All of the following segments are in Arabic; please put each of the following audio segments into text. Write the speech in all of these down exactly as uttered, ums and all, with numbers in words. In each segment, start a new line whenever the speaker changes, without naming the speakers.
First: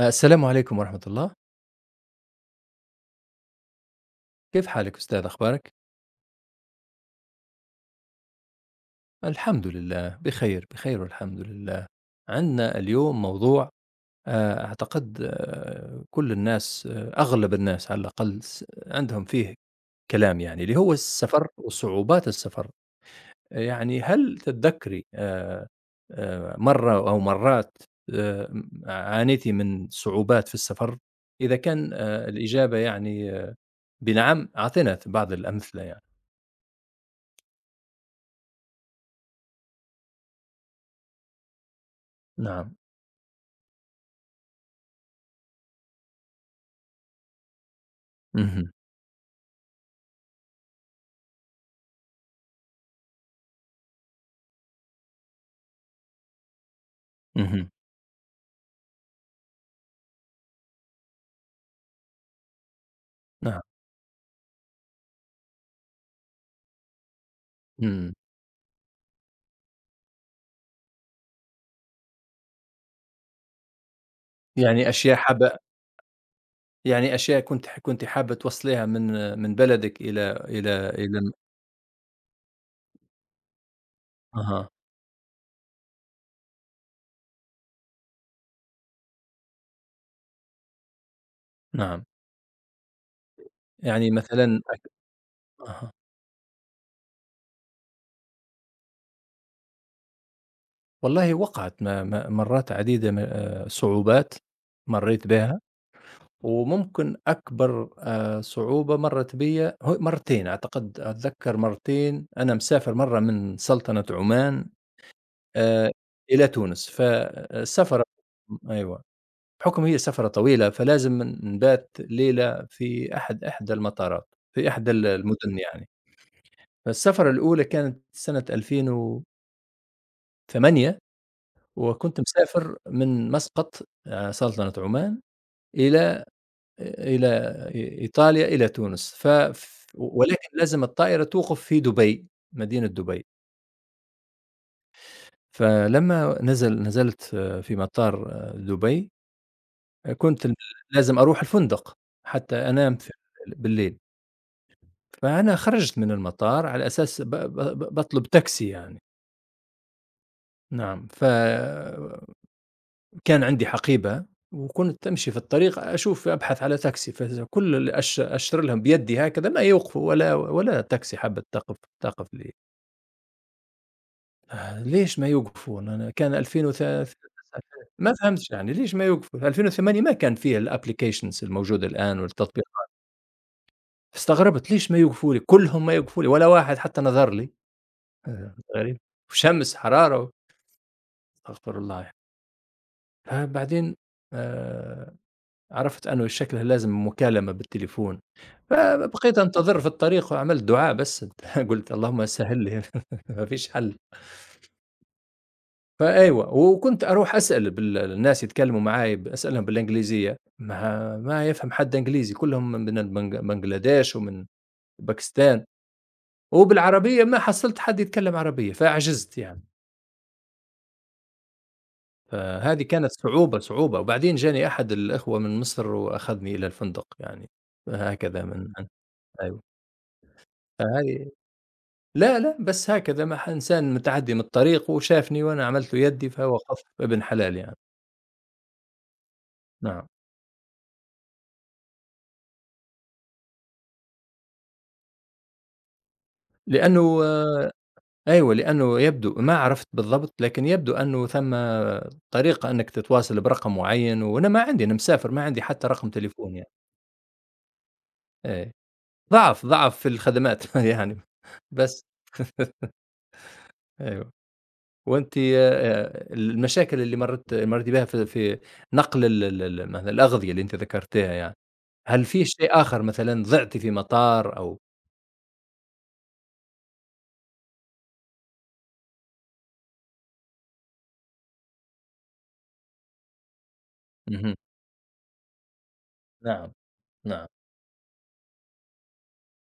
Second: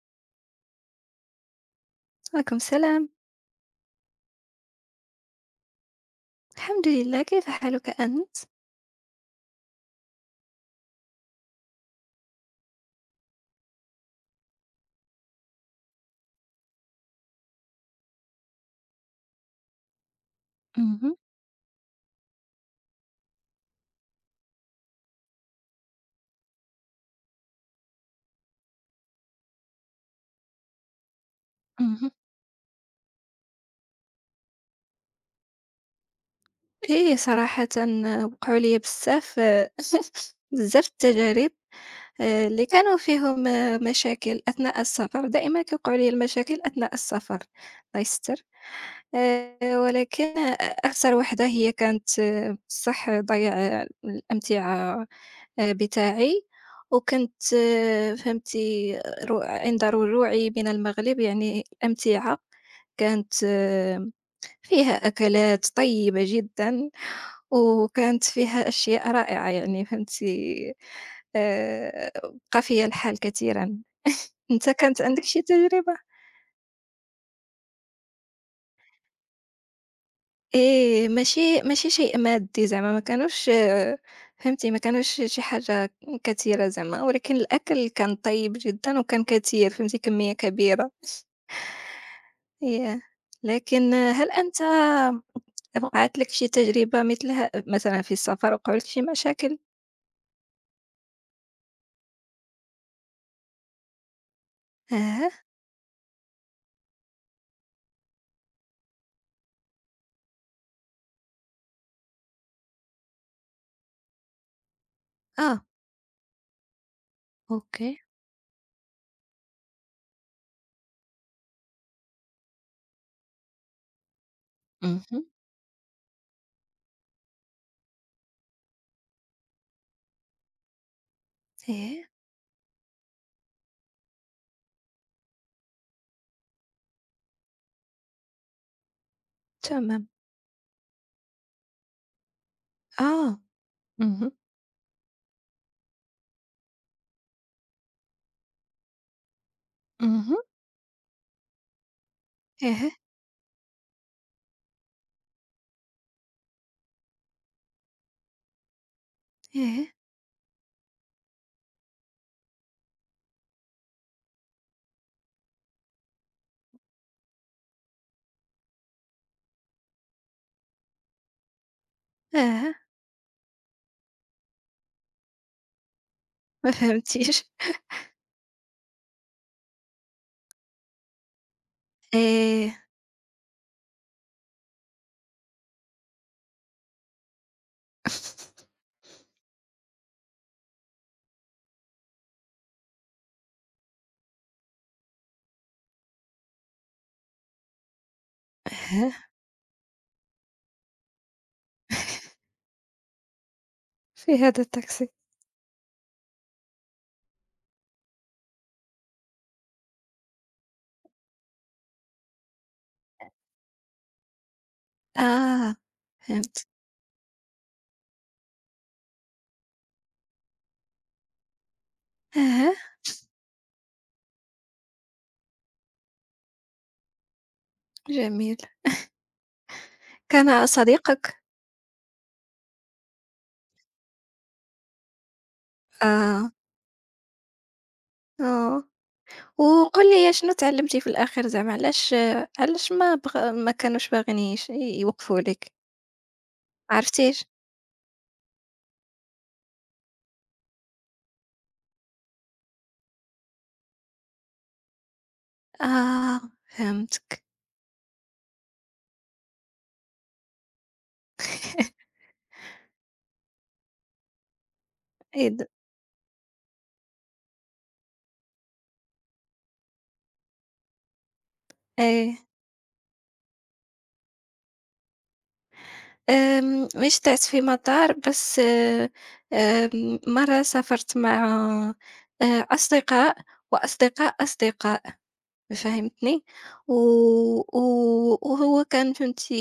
السلام عليكم ورحمة الله.
عليكم السلام.
كيف حالك أستاذ أخبارك؟
الحمد لله، كيف حالك أنت؟
الحمد لله بخير بخير والحمد لله. عندنا اليوم موضوع. آه، أعتقد آه، كل الناس آه، أغلب الناس على الأقل س- عندهم فيه كلام يعني اللي هو
اهم،
السفر وصعوبات السفر. يعني هل تتذكري آه، آه، مرة أو مرات آه، عانيتي من صعوبات في السفر؟ إذا كان
اهم.
آه، الإجابة يعني آه، بنعم أعطينا بعض الأمثلة يعني.
إيه صراحةً، وقعوا لي بزاف بزاف التجارب، آآ، اللي
نعم.
كانوا فيهم آه، مشاكل أثناء السفر، دائمًا كيوقعوا لي المشاكل أثناء السفر. الله يستر.
مهم.
آآ، ولكن أخسر وحدة هي كانت، آه، بصح ضياع الأمتعة آآ، بتاعي، وكنت
اهم،
فهمتِ رو عند رجوعي من المغرب. يعني الأمتعة كانت
نعم،
آه، فيها أكلات طيبة جدًا،
إمم،
وكانت فيها أشياء رائعة، يعني فهمتِ. آآ بقى فيا الحال كثيرًا. أنت
يعني
كانت
أشياء
عندك شي
حابة،
تجربة؟
يعني أشياء كنتِ ح كنتِ حابة توصّليها من من بلدِك إلى إلى
إيه،
إلى م.
ماشي ماشي شيء مادي زعما، ما كانوش فهمتِ،
أها،
ما كانوش شي حاجة كثيرة زعما، ولكن الأكل كان طيب جدًا وكان كثير فهمتِ، كمية كبيرة.
نعم،
ياه! لكن
يعني
آه، هل
مثلًا
أنت
أك أها.
وقعت لك شي تجربة مثلها مثلًا في السفر، وقعوا لك شي مشاكل؟
والله وقعت ما ما مرّات عديدة م آآ، صعوبات مرّيت
ياه!
بها. وممكن أكبر آآ، صعوبة مرّت بيّا هو مرّتين، أعتقد أتذكّر مرّتين، أنا مسافر مرّة من سلطنة عمان
آه،
آآ، إلى تونس،
أوكي.
فالسفر. أيوه. بحكم هي سفرة طويلة، فلازم نبات ليلة في أحد إحدى المطارات، في إحدى ال
اهم.
المدن يعني. فالسفرة الأولى كانت سنة ألفين وثمانية،
ياه!
وكنت مسافر من مسقط آآ سلطنة عمان إلى إلى إ إيطاليا، إلى تونس. ف ف
تمام.
ولكن لازم الطائرة توقف في دبي، مدينة دبي.
آه. اهم،
فلما نزل نزلت آه، في مطار آه، دبي، آه،
اهم.
كنت لازم أروح الفندق حتى
ياه!
أنام في بالليل. فأنا خرجت من المطار على أساس ب ب ب باطلب تاكسي يعني.
ياه!
نعم، فكان عندي حقيبة وكنت أمشي في الطريق أشوف أبحث على تاكسي، فكل اللي أش أشير لهم بيدي هكذا ما يوقفوا، ولا ولا تاكسي حابة تقف تقف لي.
آه،
آه، ليش ما يوقفون؟ أنا كان
ما
ألفين وثلاثة
فهمتيش.
ما فهمتش يعني ليش ما يوقفوا؟ ألفين وثمانية ما كان فيه الapplications الموجودة الآن والتطبيقات.
آآ
استغربت ليش ما يوقفوا لي؟ كلهم ما يوقفوا لي، ولا واحد حتى نظر لي. آه، غريب، وشمس، حرارة، أستغفر الله يعني. فبعدين آآ عرفت أنه شكله لازم مكالمة بالتليفون.
أها،
فبقيت أنتظر في الطريق وعملت دعاء بس، قُلت اللهم سهّل لي، ما فيش حل.
في هذا التاكسي.
فأيوه، وكنت أروح أسأل بال الناس يتكلموا معاي، ب أسألهم بالإنجليزية، ما ما يفهم حد إنجليزي، كلهم من البنج بنجلاديش ومن باكستان.
آه، فهمت.
وبالعربية ما حصلت حد يتكلم عربية، فعجزت يعني.
أها،
فهذه كانت صعوبة، صعوبة، وبعدين جاني أحد الإخوة من مصر وأخذني إلى الفندق يعني، هكذا
جميل.
من. أيوه،
كان صديقك؟
فهذه لا، لأ، بس هكذا مح إنسان متعدي من الطريق وشافني وأنا عملت له يدي
آه،
فهو خف ابن حلال يعني.
آه.
نعم،
وقُل لي شنو تعلمتِ في الآخر زعما، علاش، علاش ما بغ ما كانوش باغيين يش يوقفوا لِك؟ ما
لأنه
عرفتيش؟
آه، أيوه، لأنه يبدو، ما عرفت بالضبط لكن يبدو أنه ثم طريقة أنك تتواصل برقم معين، وأنا ما عندي، أنا مسافر ما عندي حتى رقم
آه،
تليفون يعني.
فهمتك.
إيه، ضعف، ضعف في الخدمات يعني، بس، أيوه. وأنتِ
إذ
آآ المشاكل اللي مرّيت مرّيتِ بها في في نقل ال ال ال مثلًا الأغذية اللي أنتِ ذكرتيها يعني، هل
أي.
في شيء آخر مثلًا ضِعتِ في مطار أو.
آمم، مش طِعت في مطار بس، آآ، آمم، مرّة سافرت مع آآ، أصدقاء وأصدقاء
اهم،
أصدقاء. فهمتني؟
نعم،
و
نعم،
و وهو كان فهمتِ،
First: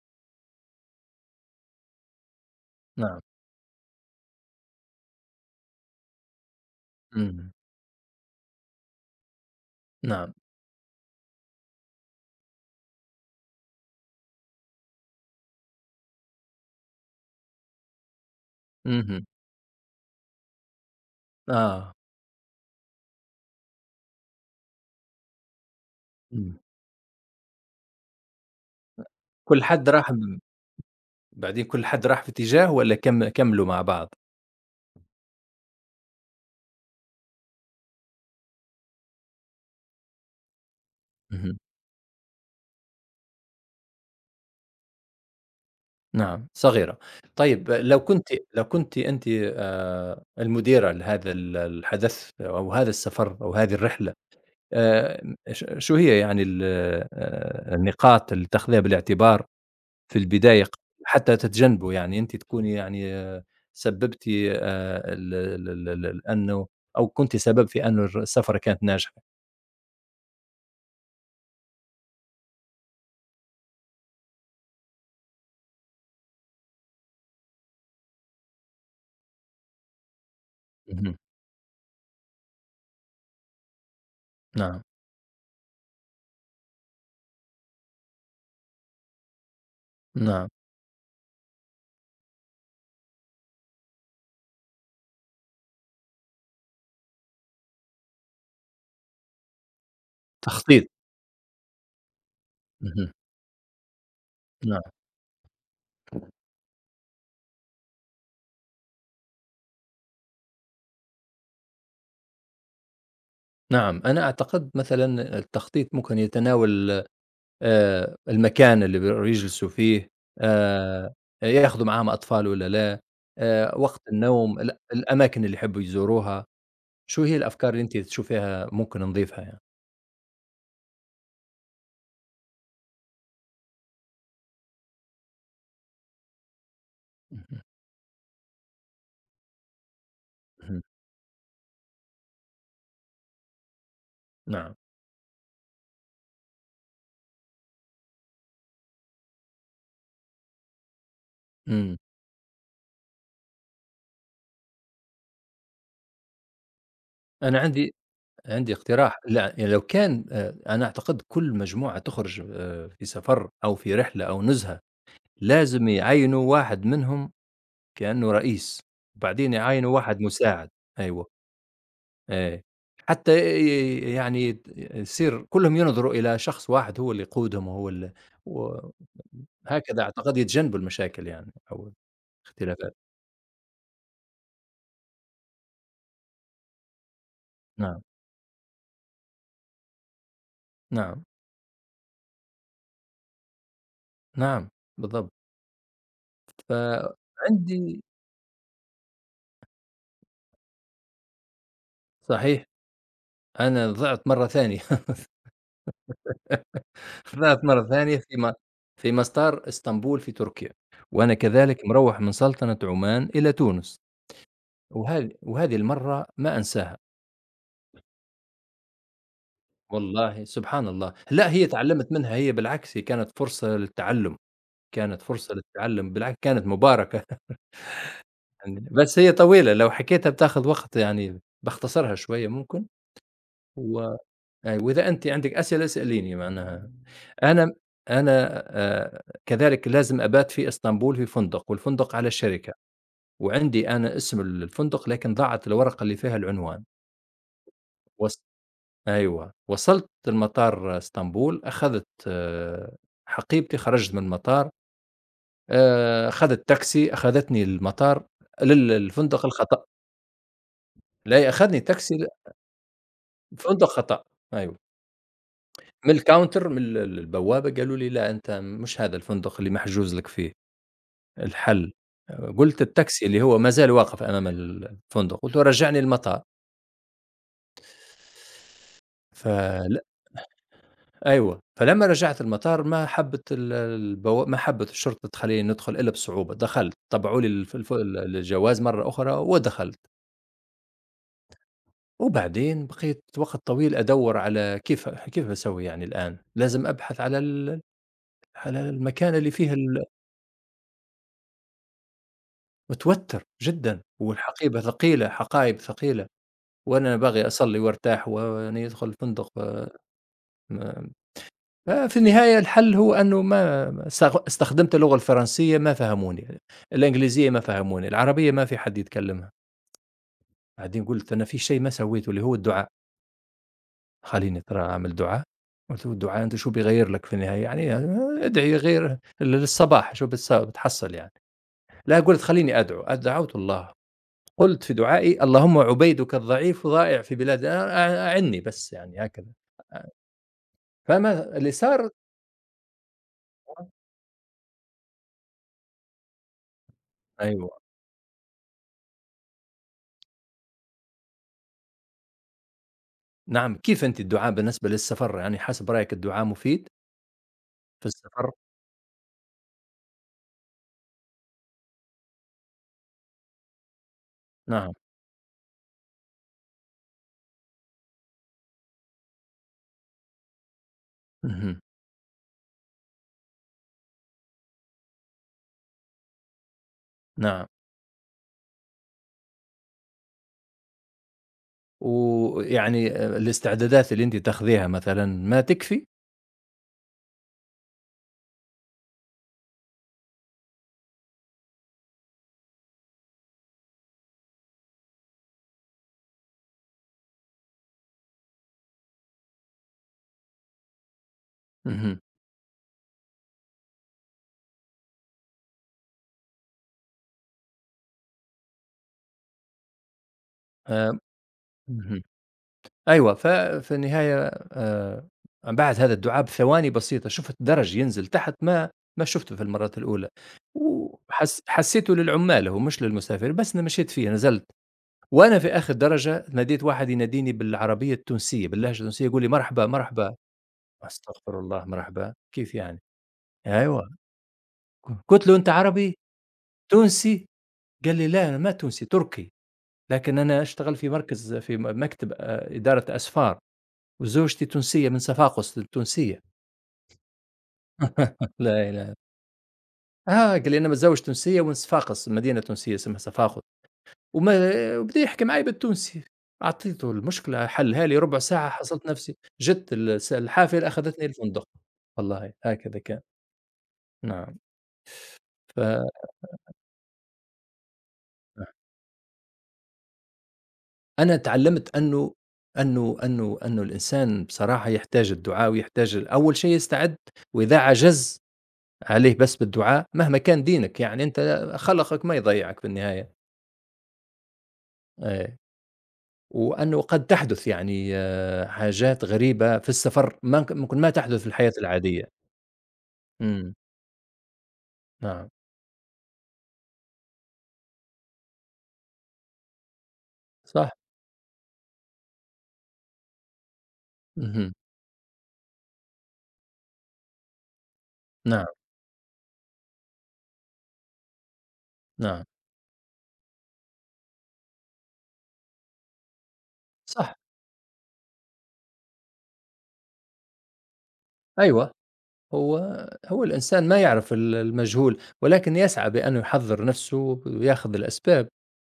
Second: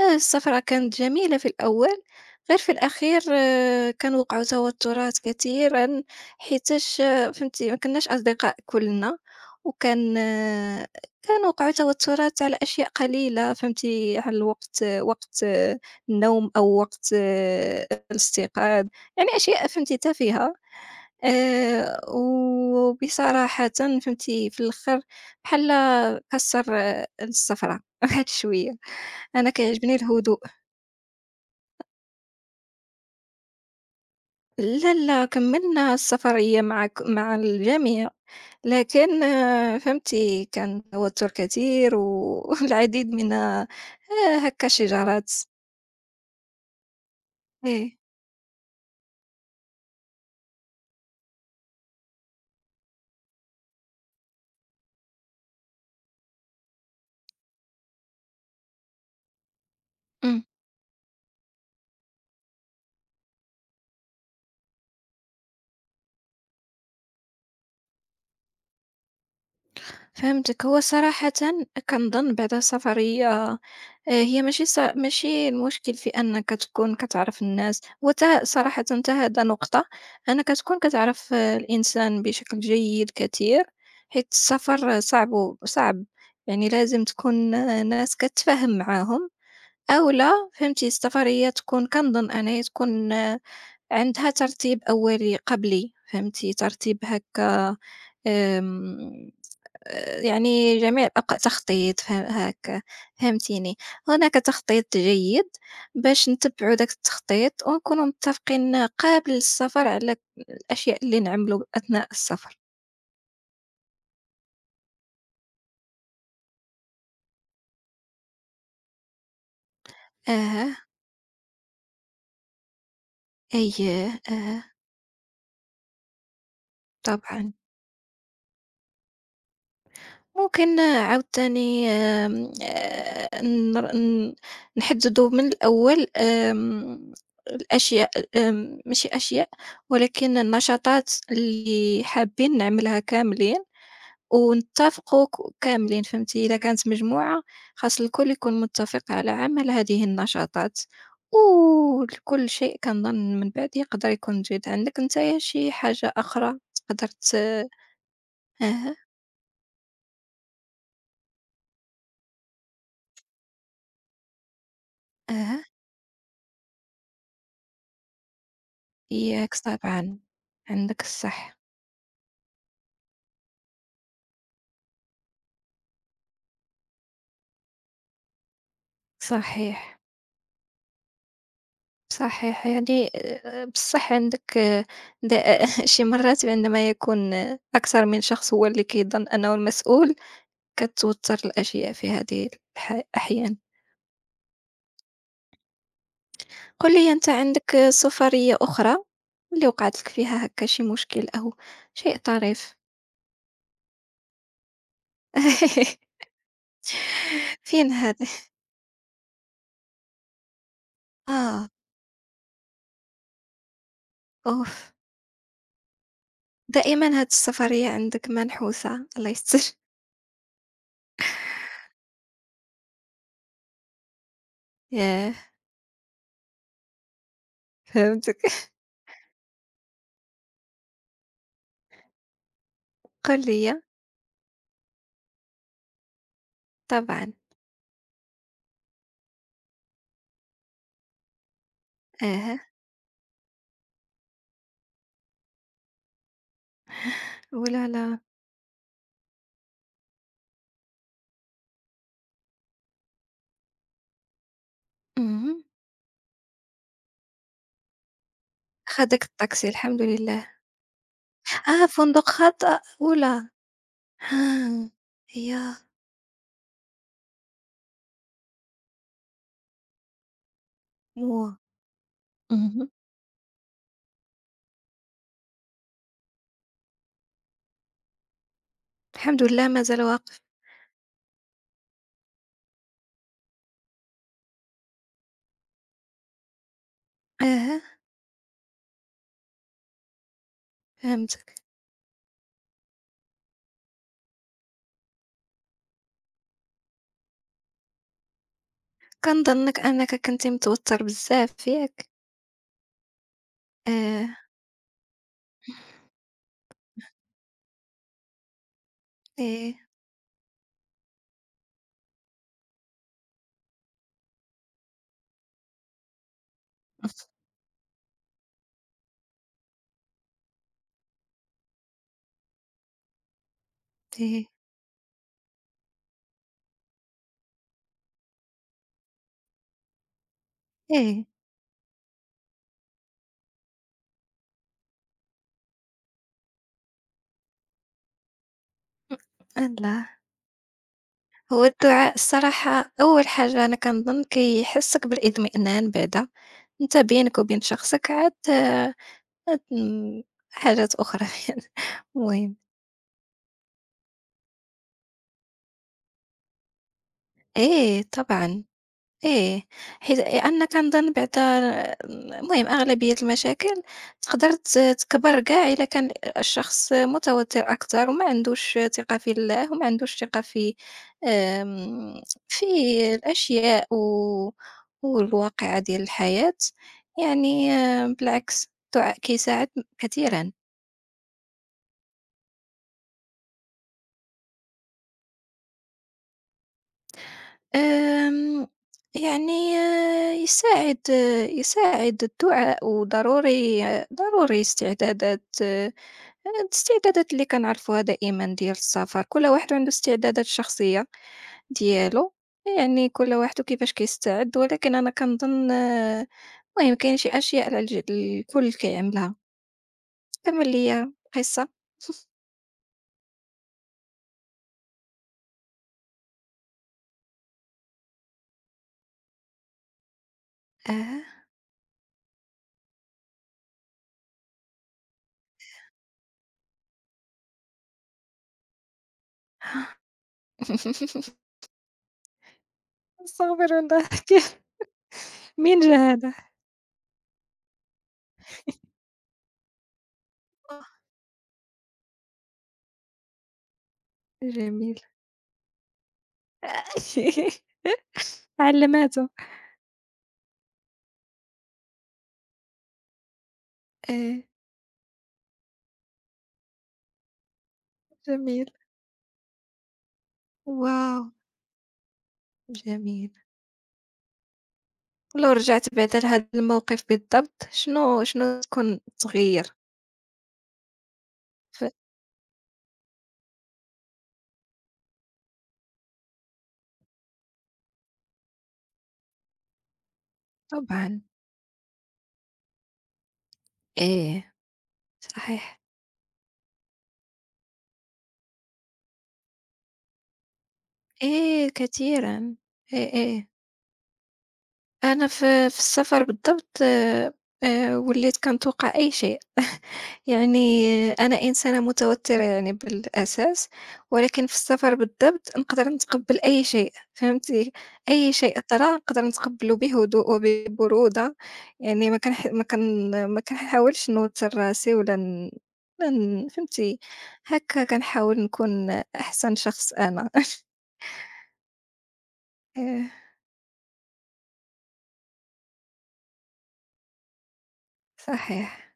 آآ السفرة كانت جميلة في الأول، غير في الأخير
نعم،
آه، كان وقعوا توترات كثيرًا، حيتاش
إمم،
فهمتِ ما كناش أصدقاء كلنا، وكان
نعم،
آه، كان وقعوا توترات على أشياء قليلة، فهمتِ؟ على وقت وقت آه، النوم، أو وقت آه، الاستيقاظ.
اهم،
يعني أشياء فهمتِ تافهة.
آه،
آآ وبصراحةً فهمتِ في الآخر، بحال
إمم،
كسّر السفرة واحد شوية، أنا
كل حد
كيعجبني
راح
الهدوء.
ب. بعدين كل حد راح في اتجاه والّا كم كمّلوا مع بعض؟
لا، لا كمّلنا السفرية معاك مع الجميع، لكن فهمتِ كان توتر
اهم،
كتير والعديد من آآ هاكا شجرات.
نعم، صغيرة. طيب
إيه.
لو كنتِ، لو كنتِ أنتِ آآ المديرة لهذا ال الحدث أو هذا السفر أو هذه الرحلة، آآ ش شو هي يعني ال آآ النقاط اللي تاخذيها بالاعتبار في
إمم.
البداية ق، حتى تتجنبه، يعني أنتِ تكوني يعني سببتِ آآ ال ال ال ال ال أنه، أو كنتِ سبب في أنه الر السفرة كانت ناجحة؟
فهمتك. هو صراحةً كنظن بعد السفرية، آآ هي ماشي ص ماشي المشكل في أنك تكون كتعرف الناس، هو تا صراحةً حتى هذا نقطة، أنك تكون
اهم.
كتعرف آه، الإنسان بشكل جيد كثير، حيت
نعم،
السفر صعب و صعب، يعني لازم تكون آه، ناس كتفاهم معاهم أولا.
نعم،
فهمتي السفرية تكون كنظن أنها تكون آه، عندها ترتيب أولي قبلي، فهمتي ترتيب هاكا، آمم يعني
تخطيط.
جميع الأوقات تخطيط فه هاكا،
اهم.
فهمتيني، هناك
نعم،
تخطيط جيد باش نتبعوا داك التخطيط ونكونوا متفقين قبل السفر على الأشياء اللي نعملوا أثناء السفر.
نعم، أنا أعتقد مثلًا التخطيط ممكن يتناول آآ المكان اللي بير يجلسوا فيه. إمم.
أها،
آآ ياخذوا معاهم أطفال والّا لا، آآ وقت
أييه،
النوم،
أها،
ال الأماكن اللي يحبوا يزوروها. شو هي
طبعًا.
الأفكار اللي أنتِ تشوفيها ممكن نضيفها يعني؟
ممكن عاوتاني آمم، آآ، نر ن نحددوا من الأول، آمم،
اهم،
الأشياء، آمم، ماشي أشياء، ولكن
اهم.
النشاطات اللي حابين نعملها كاملين.
نعم،
ونتّفقوا ك كاملين فهمتِ، إذا كانت مجموعة، خاص الكل يكون متّفق على عمل هذه النشاطات،
إمم،
وكل شيء كنظن من بعد يقدر يكون جيد. عندك نتايا شي حاجة أخرى تقدر ت
أنا عندي، عندي
أها،
اقتراح، لأ يعني لو كان آآ، أنا أعتقد كل مجموعة تخرج آآ في سفر أو في رحلة أو نزهة،
أها،
لازم يعينوا واحد منهم كأنه رئيس، وبعدين
ياك
يعينوا
طبعًا،
واحد مساعد.
عندك
أيوه.
الصح،
إيه. حتى ي يعني ت يصير كلّهم ينظروا إلى شخص واحد هو اللي يقودهم وهو ال و.
صحيح،
هكذا أعتقد يتجنبوا المشاكل يعني، أو
صحيح.
الاختلافات.
يعني آآ، بصح عندك د شي مرات عندما يكون آه،
نعم،
أكثر من شخص هو اللي كيظن أنه المسؤول،
نعم،
كتوتر الأشياء في هذه الح الأحيان.
نعم، بالضبط.
قُل لي أنت عندك
فعندي
سفرية أخرى اللي وقعت لك فيها هكا شي مشكل أو شيء
صحيح،
طريف؟
أنا ضِعت مرّة ثانية. ضِعت مرّة
فين هذا؟
ثانية في م، في مطار إسطنبول في تركيا، وأنا
آه،
كذلك مروّح من سلطنة عمان إلى تونس.
أوف!
وهذه، وهذه المرّة ما أنساها.
دائمًا هذه السفرية عندك منحوسة، الله يستر.
والله سبحان الله، لأ هي اتعلّمت منها، هي بالعكس هي كانت فرصة للتعلُّم. كانت
ياه!
فرصة للتعلُّم، بالعكس كانت مباركة.
فهمتك.
يعني بس هي طويلة لو حكيتها بتاخذ وقت يعني، باختصرها شوية ممكن،
قُل لي،
و. أي، وإذا أنتِ عندِك أسئلة اسأليني معناها.
طبعًا،
أنا أنا آآ كذلك لازم أبات في إسطنبول في فندق، والفندق على
أها،
الشركة، وعندي أنا اسم الفندق لكن ضاعت الورقة اللي فيها العنوان.
أولى، لا،
وص، أيوه، وصلت لمطار إسطنبول، أخذت آه، حقيبتي، خرجت من المطار،
اهم،
آآ، أخذت تاكسي، أخذتني المطار لل
خدك
للفندق
الطاكسي
الخطأ.
الحمد لله.
لا، أخذني
آه،
تاكسي ل
فندق خط، أولى.
فندق خطأ. أيوه،
ها، ياه!
من الcounter من ال ال- البوابة قالوا لي: "لأ، أنت مش هذا الفندق اللي محجوز لك فيه
و
الحل." آه، قُلت:
اهم،
"التاكسي اللي هو ما زال واقف أمام ال الفندق." قُلت له: "رجّعني للمطار."
الحمد لله مازال
فل،
واقف.
أيوه، فلمّا رجعت المطار ما حبِّت ال البوا ما حبِّت الشرطة تخلّيني ندخل إلا بصعوبة، دخلت، طبعوا لي الف
أها،
الف الجواز مرّة أخرى ودخلت.
فهمت.
وبعدين بقيت وقت طويل أدوّر على كيف، كيف باسوي يعني الآن؟ لازم أبحث على ال، على المكان اللي فيه
كنظنّك
ال.
أنك كنتي متوتّر بزاف ياك؟
متوتّر جدًا،
آه،
والحقيبة ثقيلة، حقايب ثقيلة، وأنا باغي أصلّي وارتاح وأني أدخل فندق،
إيه،
آآ آآ في النهاية الحل هو أنه ما ما استغ استخدمت اللغة الفرنسية ما فهموني، الإنجليزية ما فهموني، العربية ما في حد يتكلمها. بعدين قُلت أنا في شيء ما سويته اللي هو الدعاء.
إيه،
خلّيني ترى أعمل دعاء. قُلت له: "الدعاء أنت شو بيغيّر لك في النهاية يعني، ادعي غير للصباح شو بتس بتحصل
إيه،
يعني." لأ قُلت خلّيني أدعو، دعوت الله، قُلت في دعائي: "اللهم عبيدك الضعيف ضائع في بلاد" أ أع أعني بس يعني هكذا.
الله!
فما
هو
اللي صار.
الدعاء الصراحة أول حاجة أنا كنظن كيحسّسك بالإطمئنان بعدا، أنت بينك وبين
أيوه.
شخصك عاد آه، عاد ن حاجات أخرى يعني المهم.
نعم، كيف أنتِ الدعاء بالنسبة للسفر، يعني حسب رأيِك الدعاء مفيد
إيه
في السفر؟
طبعًا. إيه، حيت أنا كنظن بعدا المهم أغلبية المشاكل تقدر ت
نعم،
تكبر كاع إلا كان الشخص متوتر أكتر، وما عندوش ثقة في الله وما عندوش ثقة في
اهم،
آمم، في الأشياء و والواقعة ديال الحياة.
نعم،
يعني آم، بالعكس الدعاء كيساعد كثيرًا.
ويعني آآ الاستعدادات اللي أنتِ تاخذيها مثلًا ما تكفي؟
آمم، يعني آه، يساعد آه، يساعد الدعاء، وضروري آه، ضروري استعدادات آه، الاستعدادات اللي كنعرفوها دائمًا ديال السفر، كل واحد عنده استعدادات شخصية
اهم،
ديالو، يعني كل واحد وكيفاش كيستعد. ولكن أنا كنظن آه، المهم كاين شي أشياء على الج الكل كيعملها. كمّل ليا
آآ،
القصة.
اهم، أيوه، ف، في النهاية آآ بعد هذا الدعاء بثواني بسيطة شُفت درج ينزل تحت ما، ما شُفته في المرات الأولى،
آه،
وحس حسيته للعمال هو مش للمسافر، بس أنا مشيت فيه، نزلت. وأنا في آخر درجة ناديت واحد، يناديني بالعربية التونسية، باللهجة التونسية يقول لي: "مرحبا، مرحبا." أستغفر الله، مرحبًا، كيف يعني؟
أستغفر الله
أيوه،
كيف؟
ق قُلت له: "أنت
مين جا
عربي؟
هذا؟
تونسي؟" قال لي: "لا، أنا ما تونسي، تركي، لكن أنا
آه،
أشتغل في مركز في م مكتب آآ إدارة أسفار، وزوجتي
جميل.
تونسية من صفاقس التونسية." لا إله.
علّماته،
آه، قال لي: "أنا متزوج تونسية ومن صفاقس، مدينة تونسية اسمها صفاقس."
آه،
وما، وبدا يحكي معي بالتونسي، أعطيته المشكلة حلها لي ربع
جميل،
ساعة، حصلت نفسي، جت الس الحافلة
واو!
أخذتني الفندق. والله هكذا كان.
جميل.
نعم.
ولو
ف،
رجعت بعدا لهذا الموقف بالضبط، شنو شنو تكون تغيّر؟
أنا
ف
تعلّمت أنه أنه أنه أنه الإنسان بصراحة يحتاج الدعاء ويحتاج أول شيء يستعد. وإذا عجز عليه بس بالدعاء، مهما كان دينك،
طبعًا،
يعني أنت خَلَقك ما يضيّعك في النهاية.
إيه،
آآ،
صحيح،
وأنه قد تحدث يعني آه، حاجات غريبة في السفر ما ك ممكن ما تحدث في
إيه
الحياة العادية.
كثيرًا، إيه، إيه.
إمم،
أنا
نعم،
في في السفر بالضبط، آآ وليت كنتوقع أي شيء. يعني
صح،
أنا إنسانة متوترة يعني بالأساس، ولكن في
اهم،
السفر بالضبط نقدر نتقبّل أي شيء، فهمتِ؟ أي شيء
نعم،
طرا نقدر نتقبّله بهدوء وببرودة، يعني ما
نعم،
كنح ما كن ما كنحاولش نوتّر راسي، ولا ن ولا ن فهمتِ؟
صح،
هاكا كنحاول نكون أحسن شخص أنا.
أيوه، هو،
إيه،
هو الإنسان ما يعرف ال المجهول، ولكن يسعى بأنه يحضّر نَفْسه وياخذ الأسباب.
صحيح.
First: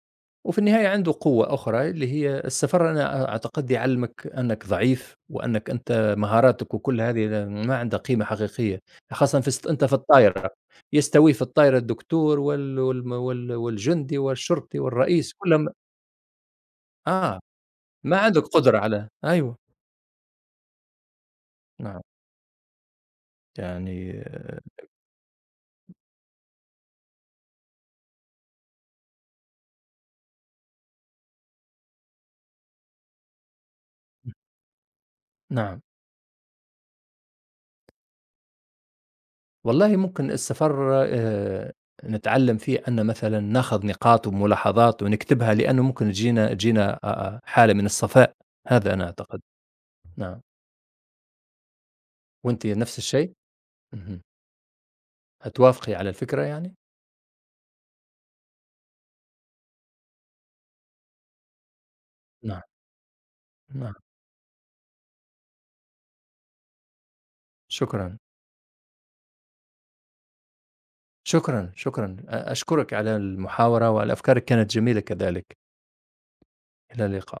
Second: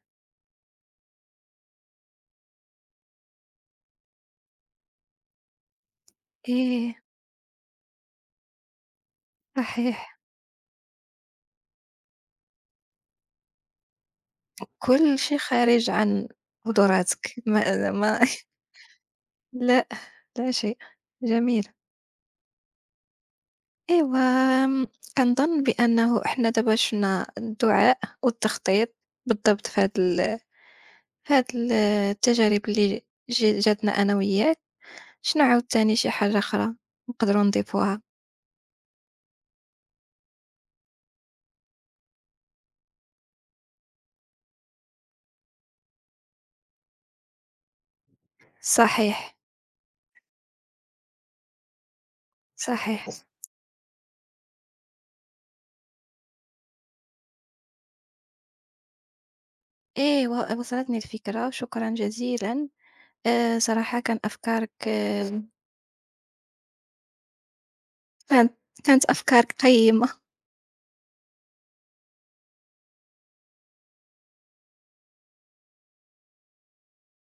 وفي النهاية عنده قوة أخرى اللي هي السفر، أنا أعتقد يعلمك أنك ضعيف، وأنك أنت مهاراتك
إيه،
وكل هذه ما عندها قيمة حقيقية، خاصة في است... أنت في
صحيح.
الطائرة يستوي في الطائرة الدكتور وال... وال... وال... والجندي والشرطي
كل
والرئيس
شيء
كلهم.
خارج عن قدراتك،
آه،
ما
ما
ما
عندك قدرة على، أيوه،
لأ، لا شيء. جميل.
نعم، يعني
أيوه،
آه،
آمم، كنظن بأنه إحنا دابا شفنا الدعاء والتخطيط بالضبط في هاد ال في هاد ال التجارب اللي ج جاتنا أنا وياك. شنو
نعم،
عاوتاني شي حاجة أخرى نقدروا نضيفوها؟
والله ممكن السفر آآ نتعلم فيه أن مثلًا ناخذ نقاط وملاحظات ونكتبها، لأنه ممكن تجينا تجينا آآ حالة من الصفاء، هذا أنا
صحيح،
أعتقد، نعم، وأنتِ نفس
صحيح.
الشيء؟ اهم، هتوافقي على الفكرة يعني؟
أيوه، وصلتني الفكرة، شكرًا
نعم،
جزيلًا. آآ،
نعم،
صراحة كان أفكارك أه،
شكرًا،
كانت كانت أفكارك قيّمة.
شكرًا، شكرًا، أ أشكرك على المحاورة، والأفكار كانت جميلة كذلك. إلى اللقا